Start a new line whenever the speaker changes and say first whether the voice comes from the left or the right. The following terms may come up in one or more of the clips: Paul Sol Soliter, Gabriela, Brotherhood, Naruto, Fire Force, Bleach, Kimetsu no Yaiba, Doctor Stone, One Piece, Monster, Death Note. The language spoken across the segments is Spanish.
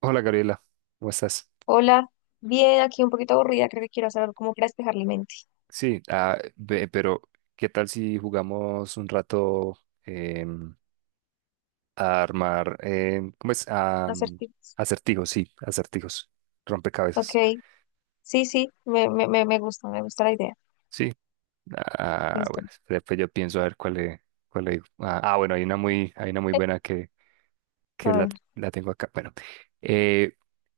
right: Hola Gabriela, ¿cómo estás?
left: Hola, bien, aquí un poquito aburrida, creo que quiero hacer algo como para despejar la mente.
right: Sí, ah, pero ¿qué tal si jugamos un rato em, a armar, ¿cómo es? A,
left: Acertijos.
right: acertijos, sí, acertijos,
left: Ok,
right: rompecabezas.
left: sí, sí, me gusta, me gusta la idea.
right: Sí, ah,
left: Listo.
right: bueno, espera, pues yo pienso a ver cuál le digo. Bueno, hay una muy
left: Eh,
right: buena
left: A
right: que la,
left: ver,
right: la tengo acá. Bueno, eh,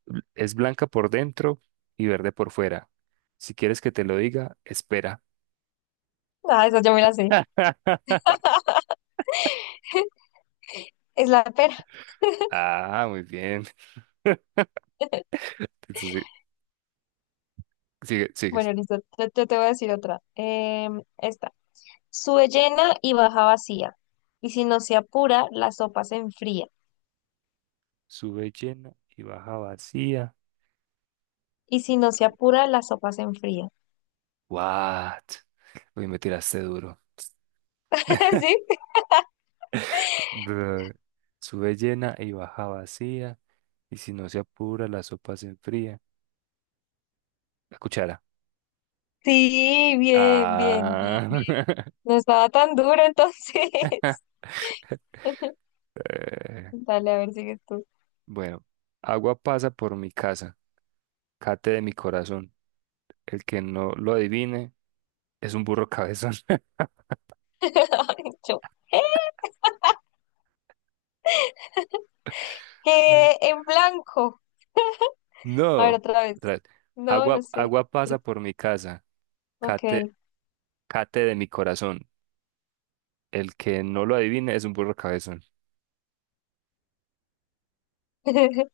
right: es blanca por dentro y verde por fuera. Si quieres que te lo diga, espera.
left: ah, esa yo me la sé. Es la pera.
right: Ah, muy bien. Eso sí. Sigues.
left: Bueno, listo, yo te voy a decir otra. Esta. Sube llena y baja vacía. Y si no se apura, la sopa se enfría.
right: Sube llena y baja vacía.
left: Y si no se apura, la sopa se enfría.
right: What? Uy, me tiraste duro.
left: ¿Sí?
right: Bleh. Sube llena y baja vacía. Y si no se apura, la sopa se enfría. La cuchara.
left: Sí, bien, bien, bien,
right: Ah.
left: bien. No estaba tan duro entonces.
right: Eh,
left: Dale, a ver, sigues tú.
right: bueno, agua pasa por mi casa. Cate de mi corazón. El que no lo adivine es un burro cabezón.
left: Ay, yo, ¿eh? En blanco. A ver,
right: No.
left: otra
right: Otra
left: vez.
right: vez.
left: No, no sé.
right: Agua pasa por mi casa. Cate,
left: Ok.
right: cate de mi corazón. El que no lo adivine es un burro cabezón.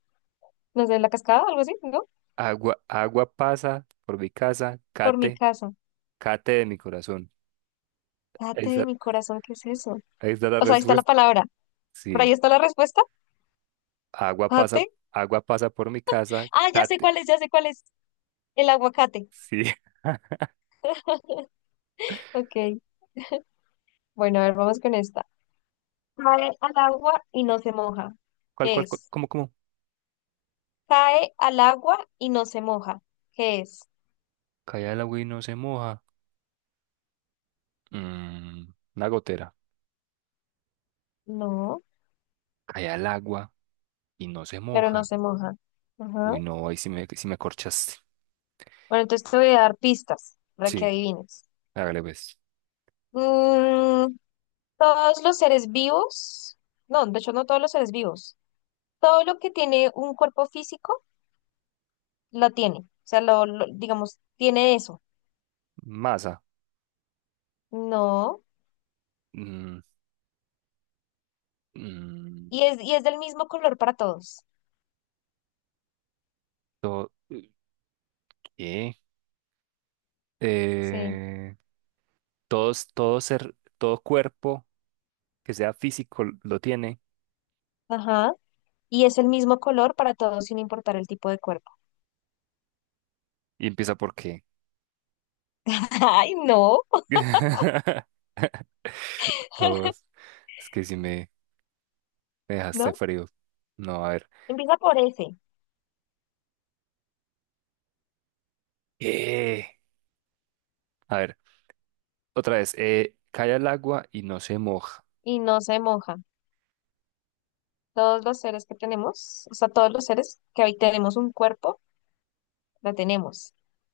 left: No sé, la cascada o algo así, ¿no?
right: Agua pasa por mi casa.
left: Por mi casa.
right: Cate de mi corazón.
left: Date de
right: Esa,
left: mi corazón, ¿qué es eso?
right: ahí está la
left: O sea, ahí está la
right: respuesta.
left: palabra. Por
right: Sí,
left: ahí está la respuesta.
right: agua pasa,
left: Date.
right: agua pasa por mi casa.
left: Ah, ya sé
right: Cate,
left: cuál es, ya sé cuál es. El aguacate.
right: sí.
left: Ok. Bueno, a ver, vamos con esta. Cae al agua y no se moja.
right: ¿Cuál,
left: ¿Qué
right: cuál, cuál?
left: es?
right: ¿Cómo, cómo?
left: Cae al agua y no se moja. ¿Qué es?
right: Cae el agua y no se moja. Mm, una gotera.
left: No,
right: Cae el agua y no se
left: pero no
right: moja.
left: se moja. Ajá.
right: Uy, no, sí me corchaste.
left: Bueno, entonces te voy a dar pistas para que
right: Sí,
left: adivines.
right: hágale pues.
left: Mm, todos los seres vivos, no, de hecho no todos los seres vivos, todo lo que tiene un cuerpo físico lo tiene, o sea, digamos, tiene eso,
right: Masa.
left: no,
right: Mm, mm,
left: y es del mismo color para todos,
right: to- ¿Qué?
left: sí,
right: eh, todos, todo ser, todo cuerpo que sea físico lo tiene
left: ajá, y es el mismo color para todos sin importar el tipo de cuerpo.
right: y empieza por qué.
left: Ay, no,
right: No, es que si me, me dejaste
left: no,
right: frío. No, a ver.
left: empieza por ese
right: Eh, a ver, otra vez. Cae al agua y no se moja.
left: y no se moja. Todos los seres que tenemos, o sea, todos los seres que hoy tenemos un cuerpo, lo tenemos.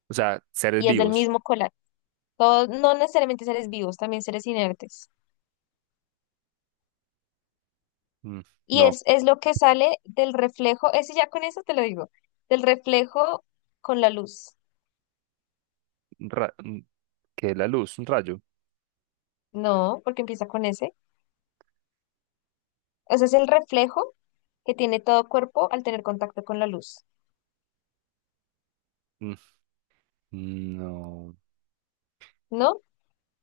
right: O sea, seres
left: Y es del
right: vivos.
left: mismo colar. Todos, no necesariamente seres vivos, también seres inertes.
right: Mm,
left: Y
right: no,
left: es, es lo que sale del reflejo, ese ya con eso te lo digo, del reflejo con la luz.
right: ra- mm, que la luz, un rayo.
left: No, porque empieza con ese. O sea, es el reflejo que tiene todo cuerpo al tener contacto con la luz,
right: Mm, no,
left: ¿no?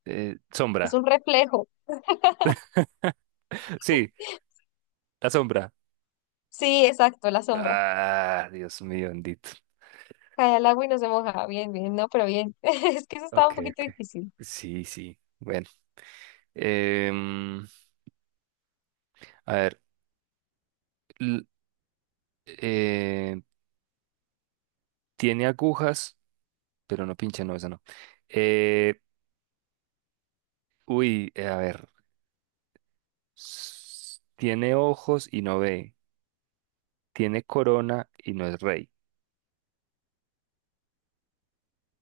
left: Es
right: Sombra.
left: un reflejo.
right: Sí, la sombra.
left: Sí, exacto, la sombra.
right: Ah, Dios mío, bendito.
left: Cae al agua y no se moja. Bien, bien, no, pero bien. Es que eso estaba
right: Ok,
left: un poquito
right: ok.
left: difícil.
right: Sí, sí. Bueno. Em, a ver. l- eh, tiene agujas, pero no pincha, no, esa no. Eh, a ver. Tiene ojos y no ve. Tiene corona y no es rey.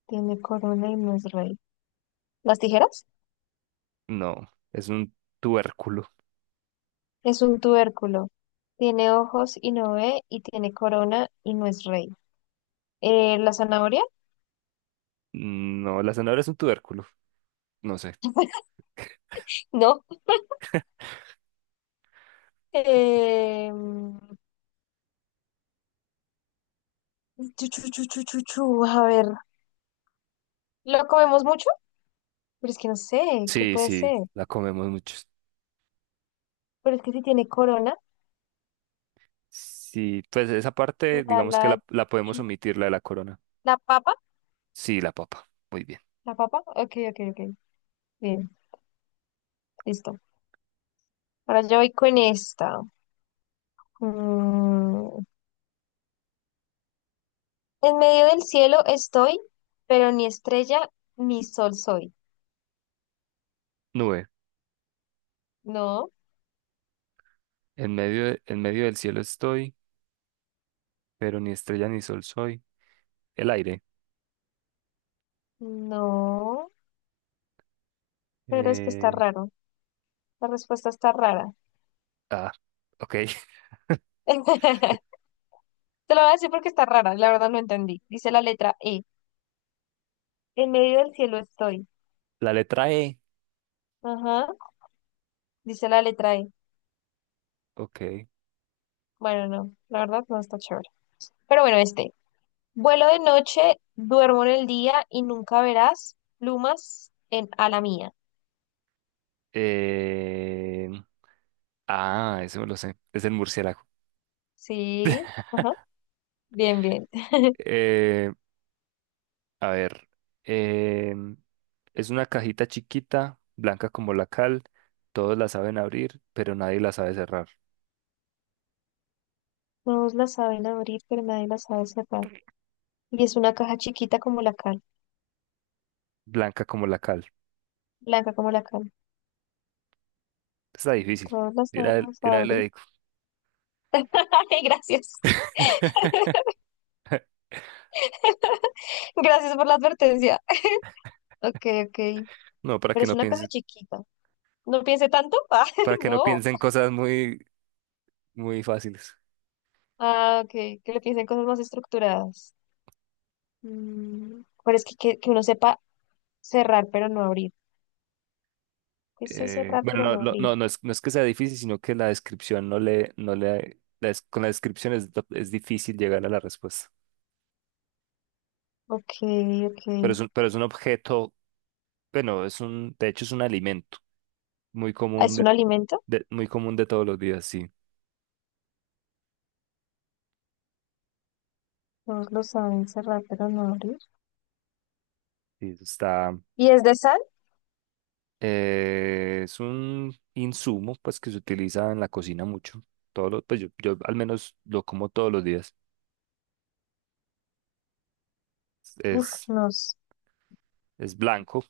left: Tiene corona y no es rey. ¿Las tijeras?
right: No, es un tubérculo.
left: Es un tubérculo. Tiene ojos y no ve, y tiene corona y no es rey. ¿La zanahoria?
right: No, la zanahoria es un tubérculo. No sé.
left: No. Eh, chu, chu, chu, chu, chu, chu, a ver, ¿lo comemos mucho? Pero es que no sé, ¿qué
right: Sí,
left: puede
right: sí,
left: ser?
right: la comemos muchos.
left: Pero es que si tiene corona,
right: Sí, pues esa parte,
left: será
right: digamos que la podemos
left: chu-
right: omitir, la de la corona.
left: la papa.
right: Sí, la papa. Muy bien.
left: ¿La papa? Ok, ok, ok. Bien, listo. Ahora yo voy con esta. Mm, En medio del cielo estoy, pero ni estrella ni sol soy.
right: Nube.
left: No,
right: En medio del cielo estoy, pero ni estrella ni sol soy. El aire.
left: no. Pero es que está
right: Eh,
left: raro. La respuesta está rara.
right: ah, ok.
left: Te lo voy a decir porque está rara. La verdad no entendí. Dice la letra E. En medio del cielo estoy.
right: La letra E.
left: Ajá. Dice la letra E.
right: Ok.
left: Bueno, no. La verdad no está chévere. Pero bueno, este. Vuelo de noche, duermo en el día y nunca verás plumas en ala mía.
right: Eh, ah, eso me lo sé. Es el murciélago.
left: Sí. Ajá. Bien, bien.
right: Eh, a ver. eh, es una cajita chiquita, blanca como la cal. Todos la saben abrir, pero nadie la sabe cerrar.
left: Todos la saben abrir, pero nadie la sabe cerrar. Y es una caja chiquita como la cal,
right: Blanca como la cal.
left: blanca como la cal.
right: Está difícil.
left: Todos la
right: Yo una, de
left: saben
right: una vez le
left: abrir.
right: digo.
left: Ay, gracias. Gracias por la advertencia. Ok, ok.
right: No,
left: Pero es una caja chiquita. No piense tanto. Ah,
right: para que no
left: no.
right: piensen cosas muy muy fáciles.
left: Ah, ok. Que le piensen cosas más estructuradas. Pero es que, que uno sepa cerrar pero no abrir. Que sé cerrar
right: Bueno,
left: pero no abrir.
right: no es, no es que sea difícil, sino que la descripción no le, no le, la des- con la descripción es difícil llegar a la respuesta.
left: Ok, ok.
right: Pero es un objeto, bueno, es un, de hecho es un alimento muy
left: Ah,
right: común
left: ¿es
right: de,
left: un alimento?
right: muy común de todos los días, sí.
left: Todos lo saben cerrar pero no abrir.
right: Sí, eso está,
left: ¿Y es de sal?
right: es un insumo, pues, que se utiliza en la cocina mucho. Pues yo al menos lo como todos los días.
left: Uf,
right: Es,
left: no.
right: es blanco,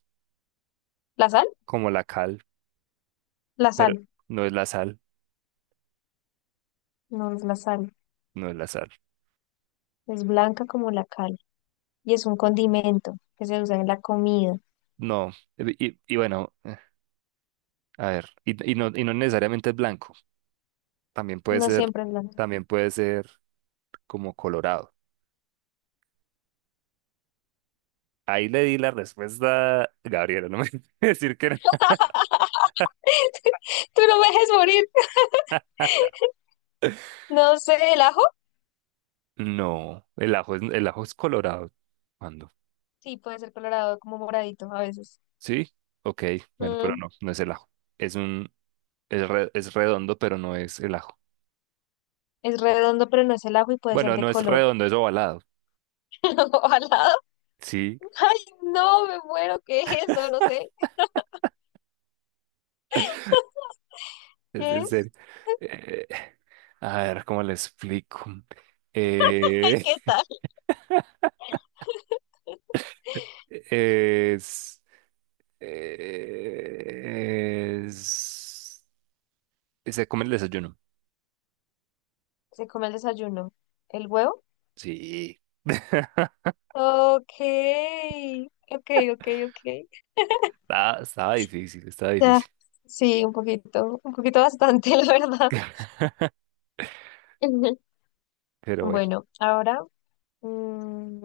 left: ¿La sal?
right: como la cal,
left: La
right: pero
left: sal.
right: no es la sal,
left: No es la sal.
right: no es la sal.
left: Es blanca como la cal. Y es un condimento que se usa en la comida.
right: No, y bueno, a ver, y no necesariamente es blanco, también puede
left: No
right: ser,
left: siempre es blanca.
right: también puede ser como colorado. Ahí le di la respuesta, Gabriela, no me decir que no.
left: Tú no me dejes morir. No sé, ¿el ajo?
right: No, el ajo es colorado. ¿Cuándo?
left: Sí, puede ser colorado, como moradito a veces.
right: ¿Sí? Ok, bueno, pero
left: Mm,
right: no, no es el ajo. Es un, es redondo, pero no es el ajo.
left: es redondo, pero no es el ajo y puede ser
right: Bueno,
left: de
right: no es
left: color.
right: redondo, es ovalado.
left: ¿O alado?
right: Sí,
left: Ay, no, me muero. ¿Qué es? No, no sé.
right: es
left: ¿Qué
right: en
left: es?
right: serio. Eh, a ver, ¿cómo le explico? Eh,
left: ¿Qué tal?
right: Es, es, es a comer el desayuno.
left: Se come el desayuno. ¿El huevo?
right: Sí.
left: Ok, ok, ok, ok.
right: Estaba, estaba difícil, estaba
left: Ya,
right: difícil.
left: sí, un poquito bastante, la verdad. Ujú.
right: Pero bueno,
left: Bueno, ahora, mm,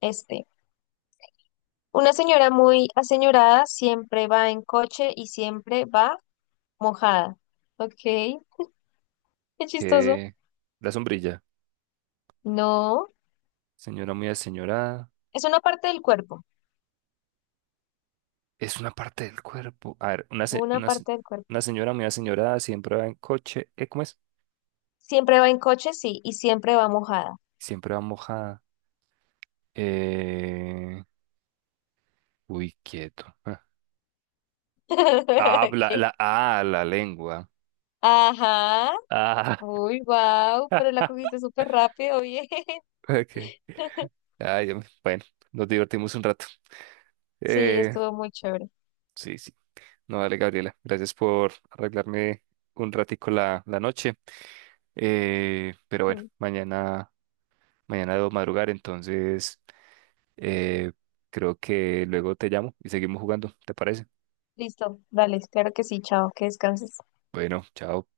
left: este. Una señora muy aseñorada siempre va en coche y siempre va. Mojada. Ok, qué chistoso.
right: eh, la sombrilla,
left: No,
right: señora muy aseñorada,
left: es una parte del cuerpo,
right: es una parte del cuerpo. A ver,
left: una parte del cuerpo.
right: una señora muy aseñorada siempre va en coche. ¿Eh, cómo es?
left: Siempre va en coche, sí, y siempre va mojada.
right: Siempre va mojada. Eh, quieto.
left: ¿Qué?
right: La lengua.
left: Ajá.
right: Ah,
left: Uy, wow, pero la cogiste súper rápido, bien.
right: ok. Ay, bueno, nos divertimos un rato.
left: Sí,
right: Eh,
left: estuvo muy chévere.
right: sí, sí. No, dale, Gabriela. Gracias por arreglarme un ratico la noche. Pero bueno,
left: Mm,
right: mañana debo madrugar, entonces eh, creo que luego te llamo y seguimos jugando, ¿te parece?
left: Listo, dale, claro que sí, chao, que descanses.
right: Bueno, chao.